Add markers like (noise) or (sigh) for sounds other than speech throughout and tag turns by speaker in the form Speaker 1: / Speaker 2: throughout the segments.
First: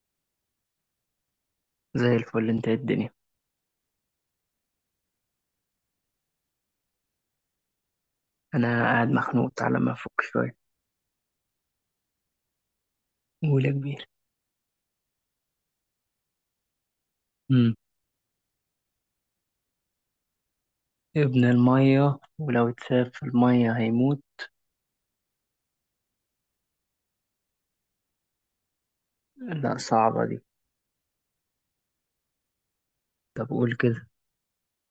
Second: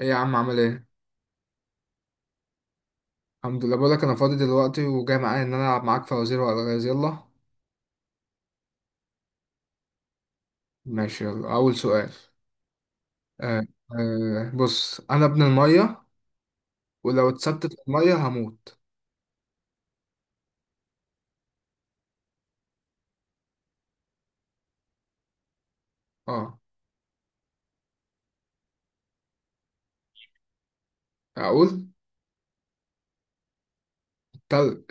Speaker 1: ايه يا عم، عامل ايه؟
Speaker 2: زي الفل. انت ايه الدنيا؟
Speaker 1: الحمد لله، بقولك انا فاضي دلوقتي وجاي معايا ان انا العب معاك فوازير والغاز، يلا.
Speaker 2: انا قاعد مخنوق، تعالى ما افك شويه.
Speaker 1: ماشي، يلا اول سؤال. آه.
Speaker 2: قول يا كبير.
Speaker 1: آه، بص انا ابن الميه، ولو اتثبت
Speaker 2: امم
Speaker 1: في الميه هموت.
Speaker 2: ابن الميه ولو اتساب في الميه هيموت،
Speaker 1: اه،
Speaker 2: لا صعبه دي.
Speaker 1: اقول:
Speaker 2: طب قول كده.
Speaker 1: تلج.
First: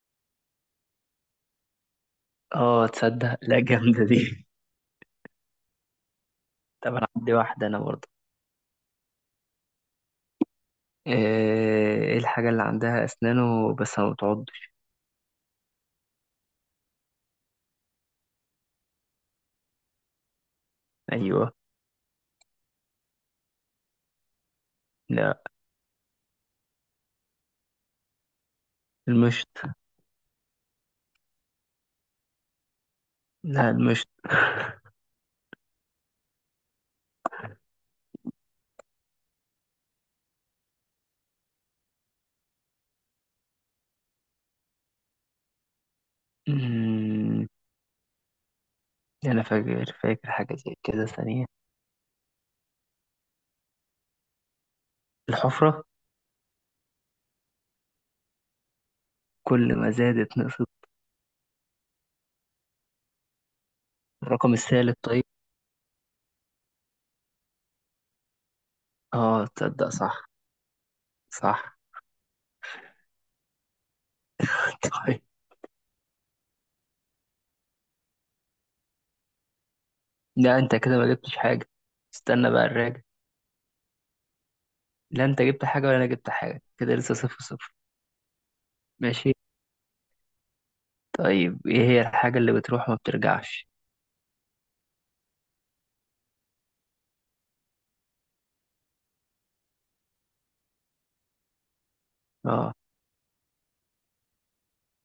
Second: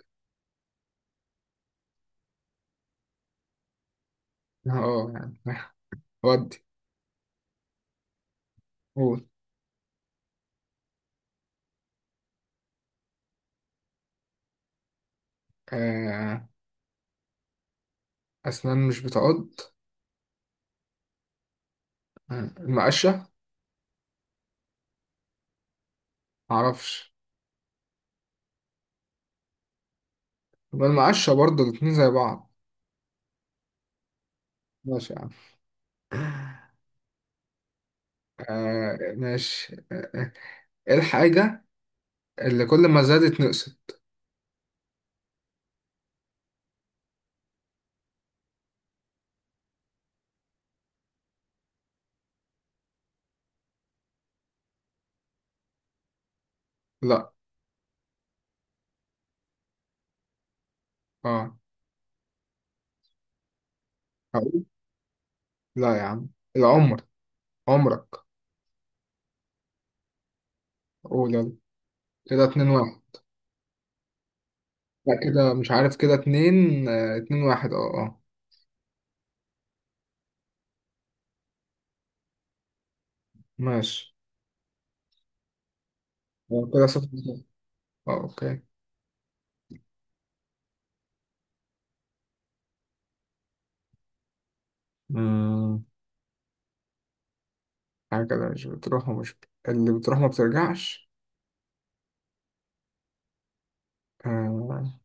Speaker 2: اه تصدق، لا جامده دي.
Speaker 1: اه يعني. (laughs) ودي.
Speaker 2: (laughs) طب انا عندي واحده انا برضه.
Speaker 1: قول.
Speaker 2: ايه ايه الحاجه اللي عندها اسنانه بس ما بتعضش؟
Speaker 1: آه. اسنان مش بتعض.
Speaker 2: ايوه.
Speaker 1: آه. المقشه.
Speaker 2: لا
Speaker 1: معرفش.
Speaker 2: المشط.
Speaker 1: يبقى المقشه برضه، الاتنين زي بعض.
Speaker 2: لا المشط.
Speaker 1: ماشي يا عم. آه، ماشي. آه. آه. ايه الحاجه اللي كل ما زادت نقصت؟
Speaker 2: امم انا فاكر حاجه زي كده ثانيه. الحفره
Speaker 1: لا.
Speaker 2: كل ما زادت نقصت.
Speaker 1: اه.
Speaker 2: الرقم الثالث طيب.
Speaker 1: لا يا عم. العمر. عمرك.
Speaker 2: اه تصدق صح.
Speaker 1: قول يلا.
Speaker 2: صح.
Speaker 1: كده 2-1. لا،
Speaker 2: طيب
Speaker 1: كده مش عارف، كده اتنين، 2-1، اه اه.
Speaker 2: لا انت كده ما جبتش حاجة. استنى بقى الراجع.
Speaker 1: ماشي.
Speaker 2: لا انت جبت حاجة ولا انا جبت حاجة
Speaker 1: آه، كده
Speaker 2: كده،
Speaker 1: صفر
Speaker 2: لسه صفر
Speaker 1: صفر.
Speaker 2: صفر.
Speaker 1: اه، اوكي.
Speaker 2: ماشي. طيب ايه هي الحاجة اللي بتروح وما بترجعش؟
Speaker 1: مم. حاجة كده مش بتروح، ومش اللي بتروح ما بترجعش.
Speaker 2: اه
Speaker 1: آه.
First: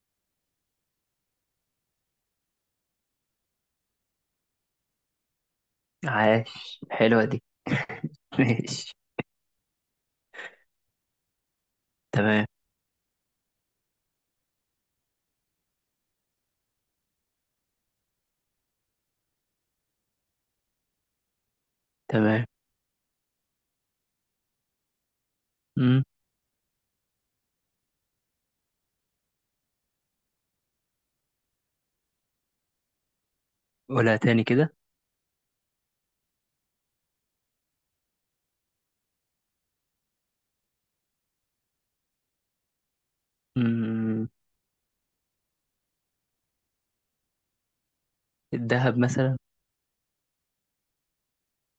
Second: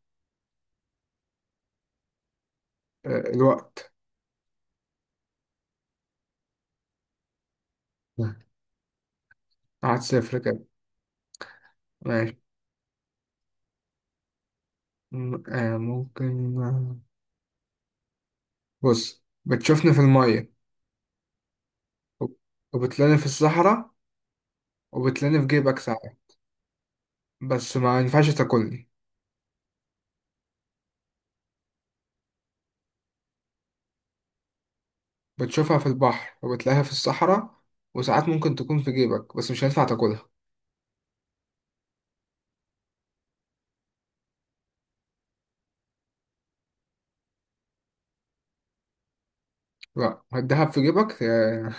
Speaker 1: الوقت.
Speaker 2: عاش، حلوة دي. (laughs)
Speaker 1: لا،
Speaker 2: ماشي.
Speaker 1: قعد صفر كده. ماشي.
Speaker 2: تمام.
Speaker 1: ممكن. بص بتشوفني في المية، وب-
Speaker 2: تمام.
Speaker 1: وبتلاقيني في الصحراء، وبتلاقيني في جيبك ساعة،
Speaker 2: امم
Speaker 1: بس ما ينفعش تاكلني.
Speaker 2: قولها تاني كده.
Speaker 1: بتشوفها في البحر وبتلاقيها في الصحراء، وساعات ممكن تكون في جيبك بس مش هينفع تاكلها.
Speaker 2: امم الذهب مثلا.
Speaker 1: لا، الدهب في جيبك.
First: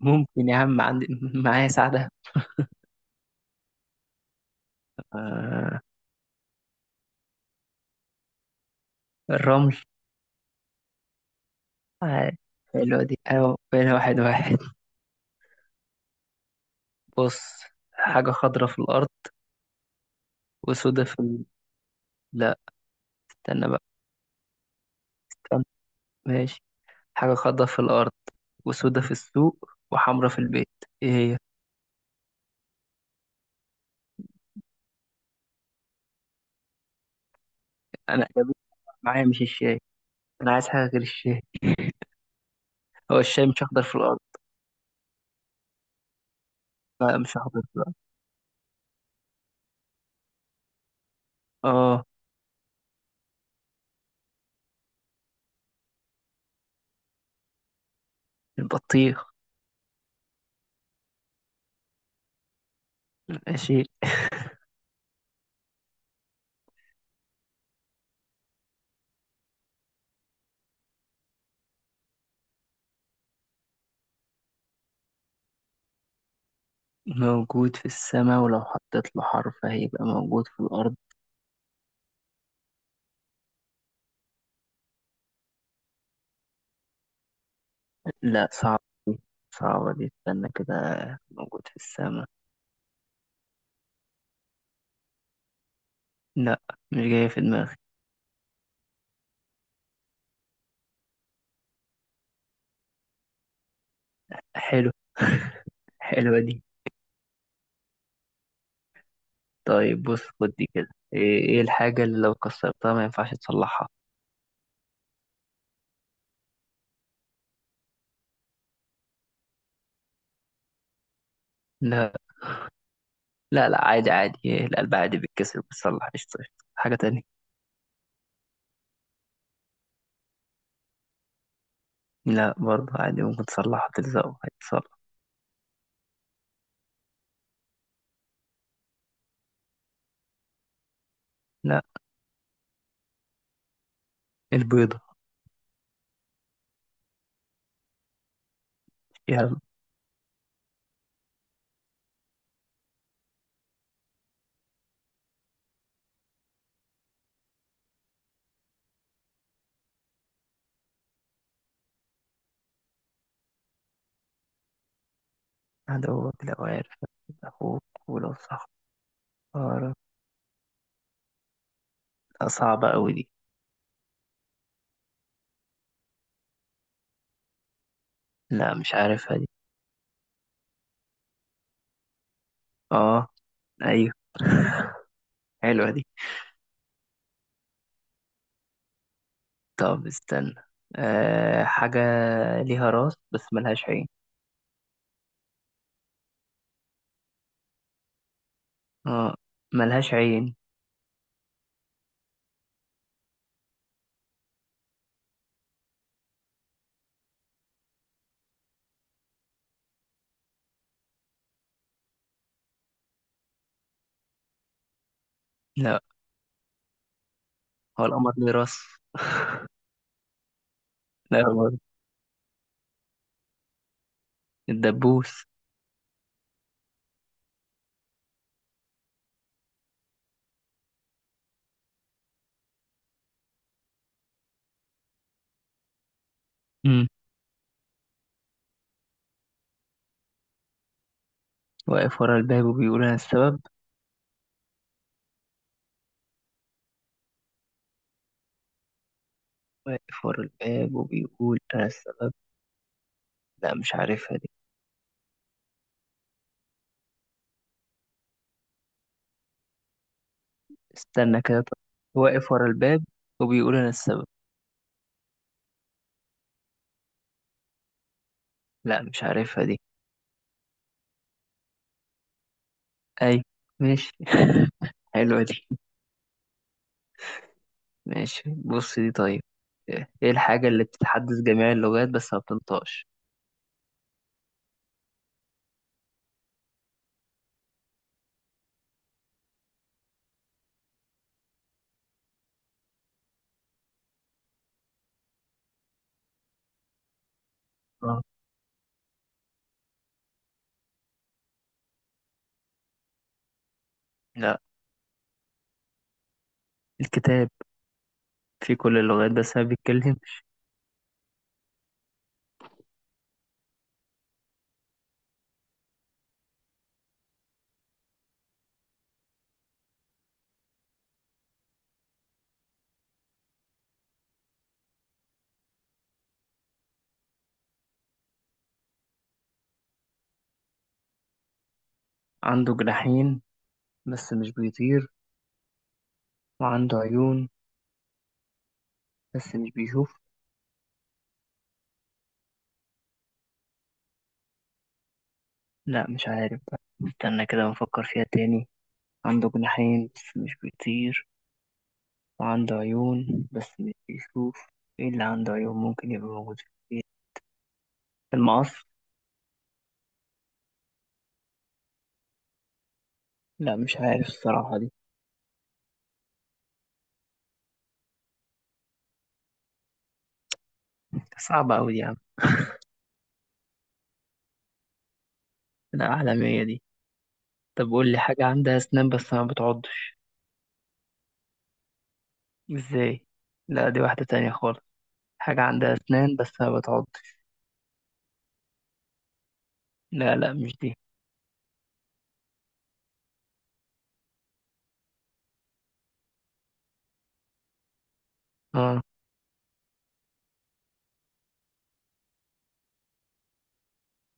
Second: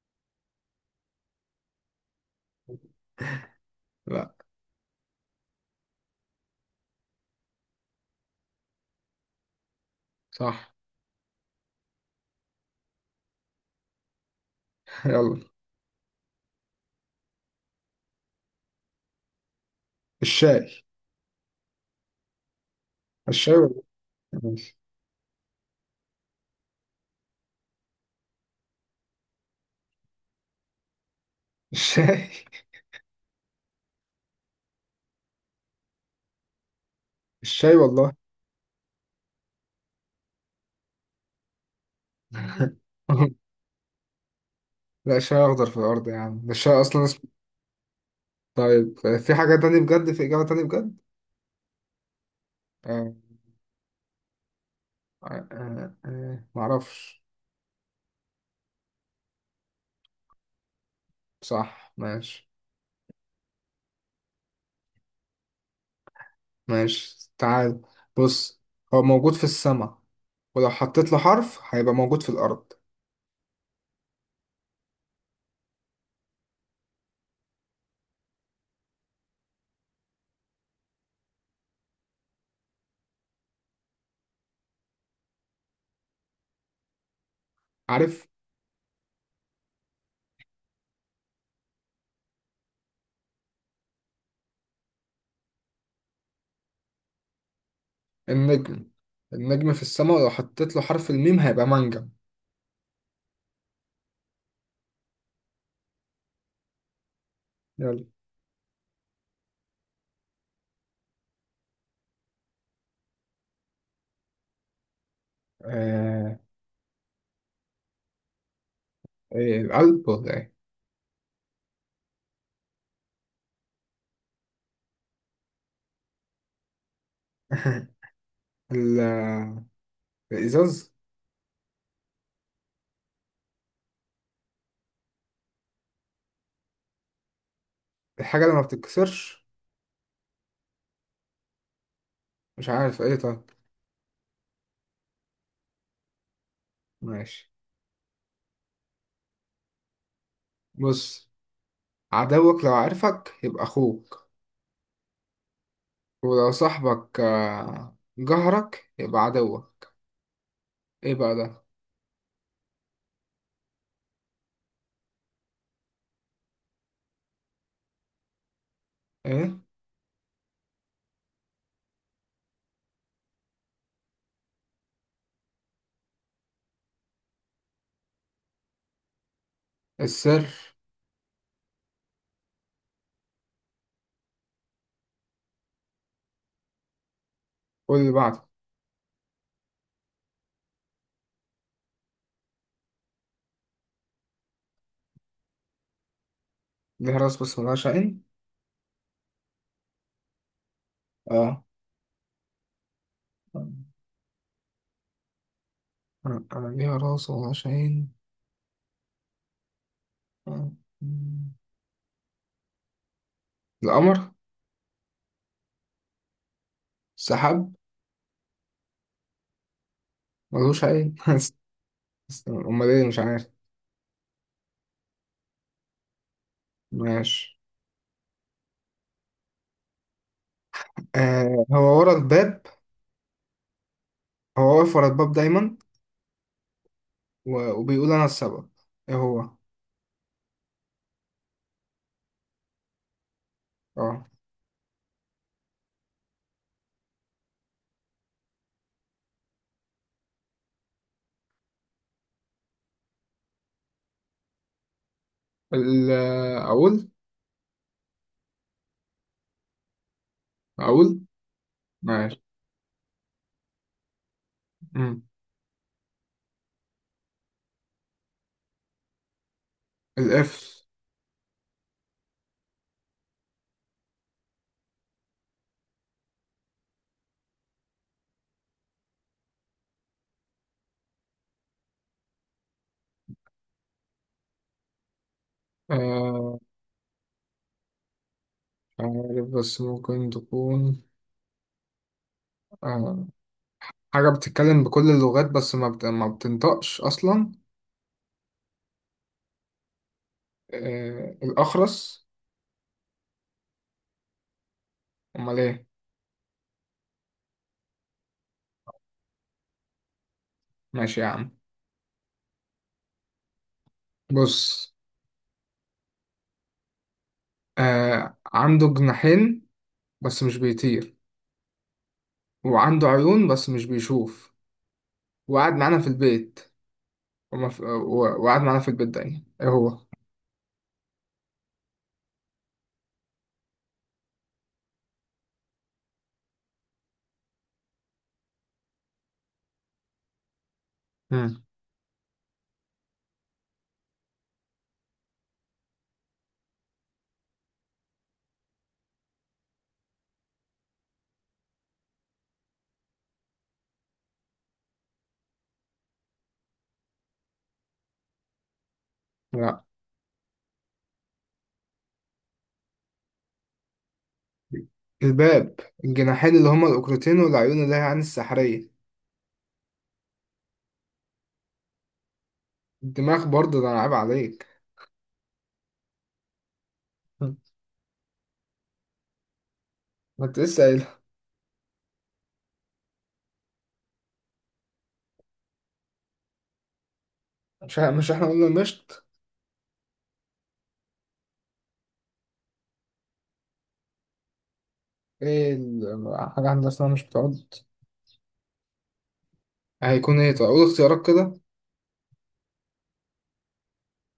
Speaker 2: ممكن يا عم، عندي (laughs) معايا ساعدة.
Speaker 1: لا.
Speaker 2: آه. الرمل.
Speaker 1: صح.
Speaker 2: عاش حلوة دي، ايوه بقينا واحد واحد.
Speaker 1: (laughs) يلا.
Speaker 2: بص، حاجة خضرة في الأرض
Speaker 1: الشاي.
Speaker 2: وسودة في ال... لا
Speaker 1: الشاي
Speaker 2: استنى بقى.
Speaker 1: والله. ماشي.
Speaker 2: ماشي. حاجة خضراء في الأرض وسودة في السوق وحمرا في البيت، إيه هي؟
Speaker 1: الشاي. (laughs) الشاي والله.
Speaker 2: أنا (laughs) جابت معايا مش الشاي. أنا عايز حاجة غير الشاي. هو
Speaker 1: (laughs)
Speaker 2: الشاي مش أخضر في الأرض؟
Speaker 1: لا، الشاي اخضر في الارض يا عم، ده الشاي اصلا
Speaker 2: لا
Speaker 1: اسمه.
Speaker 2: مش أخضر في الأرض.
Speaker 1: طيب. في حاجة تانية بجد، في اجابة تانية بجد.
Speaker 2: آه
Speaker 1: آه. معرفش.
Speaker 2: البطيخ.
Speaker 1: صح، ماشي.
Speaker 2: ماشي.
Speaker 1: ماشي، تعال، بص، هو موجود في السماء، ولو حطيت له حرف هيبقى موجود في الارض.
Speaker 2: موجود في السماء ولو حطيت له حرف هيبقى موجود في الأرض.
Speaker 1: عارف.
Speaker 2: لا صعب، دي، صعبة دي استنى كده. موجود في السماء، لا مش جاية في دماغي.
Speaker 1: النجم. النجم في السماء، لو حطيت له حرف الميم هيبقى منجم.
Speaker 2: حلو (laughs) حلوة دي.
Speaker 1: يلا.
Speaker 2: طيب بص خد دي كده. ايه إيه الحاجة اللي لو كسرتها ما ينفعش تصلحها؟
Speaker 1: آه... إيه، القلب ولا ايه؟
Speaker 2: لا لا لا عادي عادي، إيه، القلب عادي بيتكسر بتصلح قشطة قشطة، حاجة تانية.
Speaker 1: (laughs) ال- الازاز.
Speaker 2: لا برضه عادي ممكن تصلحها، تلزقه هيتصلح.
Speaker 1: الحاجة اللي ما بتتكسرش.
Speaker 2: لا
Speaker 1: مش عارف ايه، طيب.
Speaker 2: البيضة.
Speaker 1: ماشي،
Speaker 2: يلا.
Speaker 1: بص. عدوك لو عارفك يبقى اخوك، ولو صاحبك جهرك يبقى عدوك. ايه بقى ده؟
Speaker 2: عدوك لو عارف أخوك، ولو صح.
Speaker 1: ايه.
Speaker 2: لا صعبة أوي دي. لا مش عارفها دي.
Speaker 1: السر.
Speaker 2: اه. أيوه (laughs) حلوة دي.
Speaker 1: قول اللي بعده.
Speaker 2: طب استنى. أه حاجة ليها راس بس ملهاش عين.
Speaker 1: ليها راس بس ملهاش عين.
Speaker 2: اه ملهاش عين.
Speaker 1: اه. آه، ليها راس وملهاش عين. آه. القمر.
Speaker 2: لا،
Speaker 1: السحاب.
Speaker 2: هو القمر ليه راس؟
Speaker 1: ملوش أي.
Speaker 2: لا برضه.
Speaker 1: (laughs) أمال إيه؟ مش عارف.
Speaker 2: الدبوس.
Speaker 1: ماشي. هو ورا الباب، هو واقف ورا الباب دايما،
Speaker 2: مم.
Speaker 1: وبيقول أنا السبب، إيه هو؟
Speaker 2: واقف ورا الباب وبيقول أنا السبب.
Speaker 1: أه.
Speaker 2: واقف ورا الباب وبيقول أنا السبب. لا مش عارفها دي.
Speaker 1: ال- أقول أقول.
Speaker 2: استنى كده طب.
Speaker 1: ماشي.
Speaker 2: واقف ورا الباب وبيقول أنا السبب.
Speaker 1: مم.
Speaker 2: لا مش عارفها دي.
Speaker 1: القفل.
Speaker 2: أي ماشي (laughs) حلوة دي. ماشي بص، دي طيب. إيه الحاجة اللي بتتحدث جميع اللغات بس ما بتنطقش؟
Speaker 1: آه مش عارف، بس ممكن تكون. آه حاجة بتتكلم بكل اللغات، بس ما بتنطقش أصلا.
Speaker 2: آه.
Speaker 1: الأخرس.
Speaker 2: لا
Speaker 1: أمال إيه؟
Speaker 2: الكتاب، في كل اللغات بس ما بيتكلم.
Speaker 1: ماشي يا عم، بص. عنده جناحين بس مش بيطير، وعنده عيون بس مش بيشوف، وقعد معانا في البيت، وقعد معانا في البيت، ده يعني ايه هو؟
Speaker 2: عنده جناحين بس مش بيطير، وعنده عيون بس مش بيشوف.
Speaker 1: مم.
Speaker 2: لا مش عارف بقى. استنى كده بفكر فيها تاني. عنده جناحين بس مش بيطير وعنده عيون بس مش بيشوف. ايه اللي عنده عيون ممكن يبقى موجود؟ المقص.
Speaker 1: لا،
Speaker 2: لا مش عارف الصراحة دي.
Speaker 1: الباب، الجناحين اللي هما الأوكرتين والعيون اللي هي عين السحرية.
Speaker 2: صعبة أوي دي يا عم.
Speaker 1: الدماغ برضه، ده أنا عيب عليك.
Speaker 2: لا عالمية دي.
Speaker 1: مم.
Speaker 2: طب قول لي حاجة عندها أسنان بس ما بتعضش.
Speaker 1: ما انت لسه قايلها.
Speaker 2: ازاي؟ لا دي واحدة تانية خالص. حاجة عندها أسنان بس ما بتعضش.
Speaker 1: مش احنا قلنا المشط.
Speaker 2: لا لا مش دي.
Speaker 1: ايه حاجة عندها اسنان مش بتعض؟
Speaker 2: اه.
Speaker 1: هيكون ايه طيب؟ أقول اختيارات كده.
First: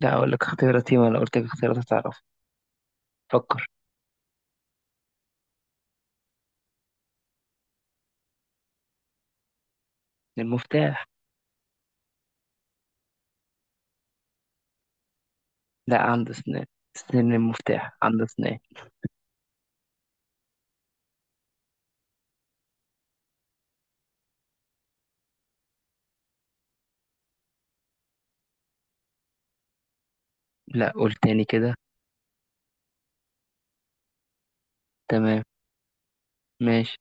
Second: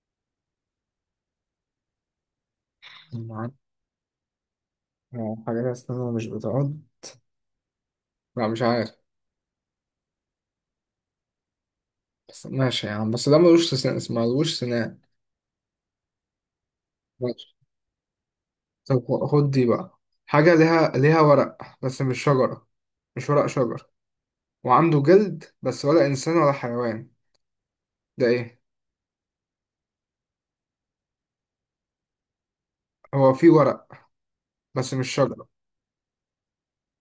Speaker 2: لا أقول لك اختياراتي ولا قلت لك اختيارات هتعرف.
Speaker 1: مم، عارف.
Speaker 2: فكر.
Speaker 1: حاجة لها اسنان مش بتعض. لا مش عارف.
Speaker 2: المفتاح.
Speaker 1: بس ماشي يا عم، بس ده ملوش سنان، اسمه ملوش سنان.
Speaker 2: لا عنده أسنان، أسنان المفتاح، عنده أسنان.
Speaker 1: طب خد دي بقى. حاجة ليها ورق بس مش شجرة، مش ورق شجر، وعنده جلد بس ولا إنسان ولا حيوان، ده إيه؟
Speaker 2: لا قول تاني كده.
Speaker 1: هو فيه ورق بس مش
Speaker 2: تمام.
Speaker 1: شجرة،
Speaker 2: ماشي.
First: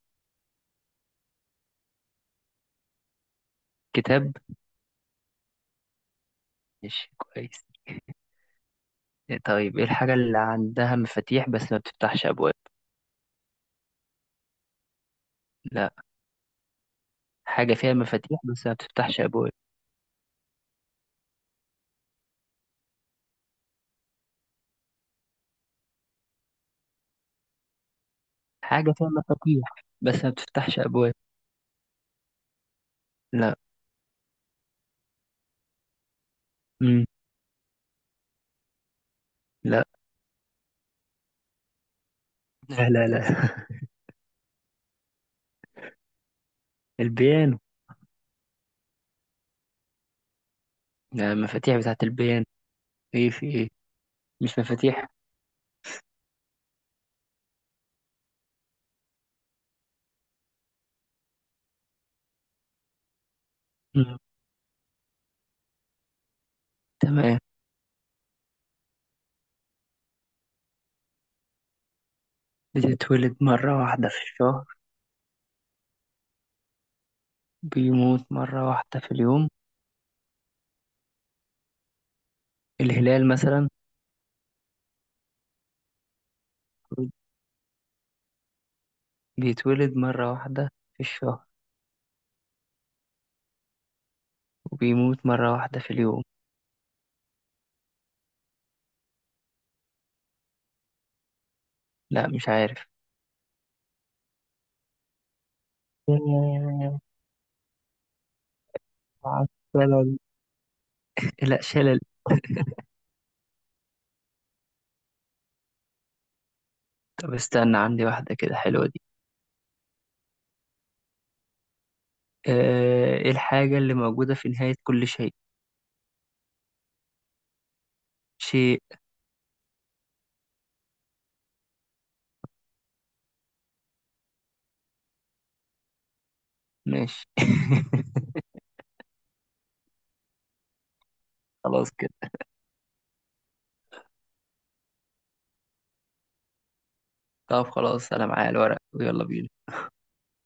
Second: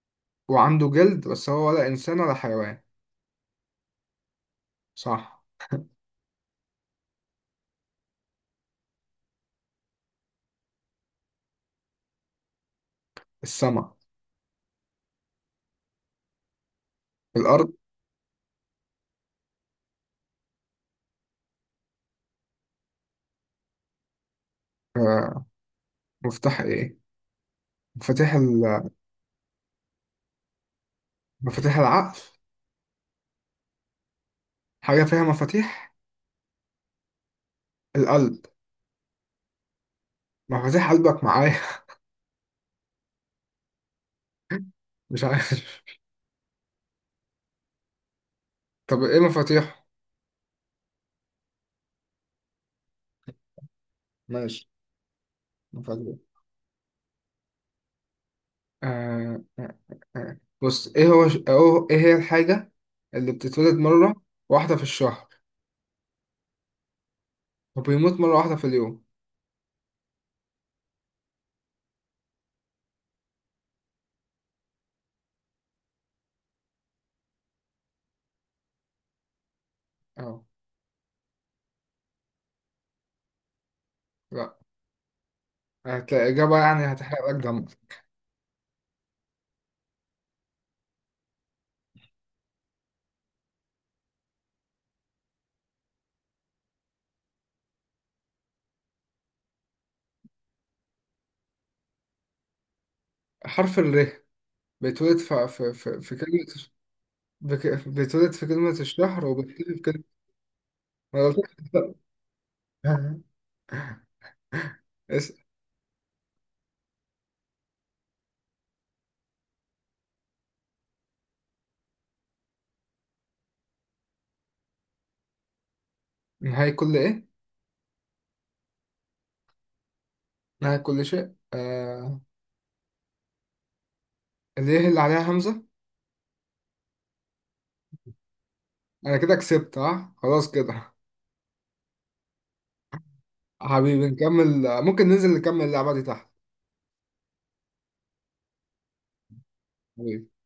Speaker 1: وعنده جلد بس هو ولا إنسان ولا حيوان.
Speaker 2: كتاب.
Speaker 1: صح.
Speaker 2: ماشي كويس. طيب ايه الحاجة اللي عندها مفاتيح بس ما بتفتحش أبواب؟
Speaker 1: السما.
Speaker 2: لا.
Speaker 1: الأرض.
Speaker 2: حاجة فيها مفاتيح بس ما بتفتحش أبواب.
Speaker 1: آه، مفتاح إيه؟ مفاتيح ال...
Speaker 2: حاجة فيها مفاتيح بس ما بتفتحش أبواب.
Speaker 1: مفاتيح العقل.
Speaker 2: لا.
Speaker 1: حاجة فيها مفاتيح.
Speaker 2: مم.
Speaker 1: القلب.
Speaker 2: لا
Speaker 1: مفاتيح قلبك معايا. (laughs)
Speaker 2: لا لا لا (laughs)
Speaker 1: مش عارف.
Speaker 2: البيانو.
Speaker 1: طب إيه مفاتيح؟
Speaker 2: لا المفاتيح بتاعت البيانو. ايه في ايه. مش
Speaker 1: ماشي.
Speaker 2: مفاتيح.
Speaker 1: مفاتيح. بص، ايه هو ايه هي الحاجة اللي بتتولد
Speaker 2: مم.
Speaker 1: مرة واحدة في الشهر،
Speaker 2: تمام.
Speaker 1: وبيموت مرة واحدة في اليوم؟
Speaker 2: بتتولد مرة واحدة في الشهر، بيموت مرة واحدة في اليوم.
Speaker 1: اه.
Speaker 2: الهلال مثلا.
Speaker 1: لا. هتلاقي إجابة يعني هتحرق لك دمك.
Speaker 2: بيتولد مرة واحدة في الشهر وبيموت مرة واحدة في اليوم. لا مش عارف.
Speaker 1: حرف الر. بيتولد في في في, في كلمة الش- بيتولد في كلمة الشهر،
Speaker 2: مع
Speaker 1: وبيختفي في كلمة...
Speaker 2: السلامة.
Speaker 1: ما
Speaker 2: لا
Speaker 1: قلتلكش.
Speaker 2: شلل.
Speaker 1: (laughs) اسأل.
Speaker 2: طب استنى، عندي واحدة كده حلوة دي. آه، ايه الحاجة اللي موجودة في نهاية كل شيء؟
Speaker 1: نهاية كل ايه؟
Speaker 2: شيء.
Speaker 1: نهاية كل شيء، اللي هي اللي عليها همزة.
Speaker 2: ماشي (laughs)
Speaker 1: انا كده كسبت، ها، خلاص كده.
Speaker 2: خلاص كده.
Speaker 1: حبيبي، نكمل، ممكن ننزل نكمل اللعبة دي تحت.
Speaker 2: طب خلاص انا معايا الورق ويلا بينا.
Speaker 1: حبيبي.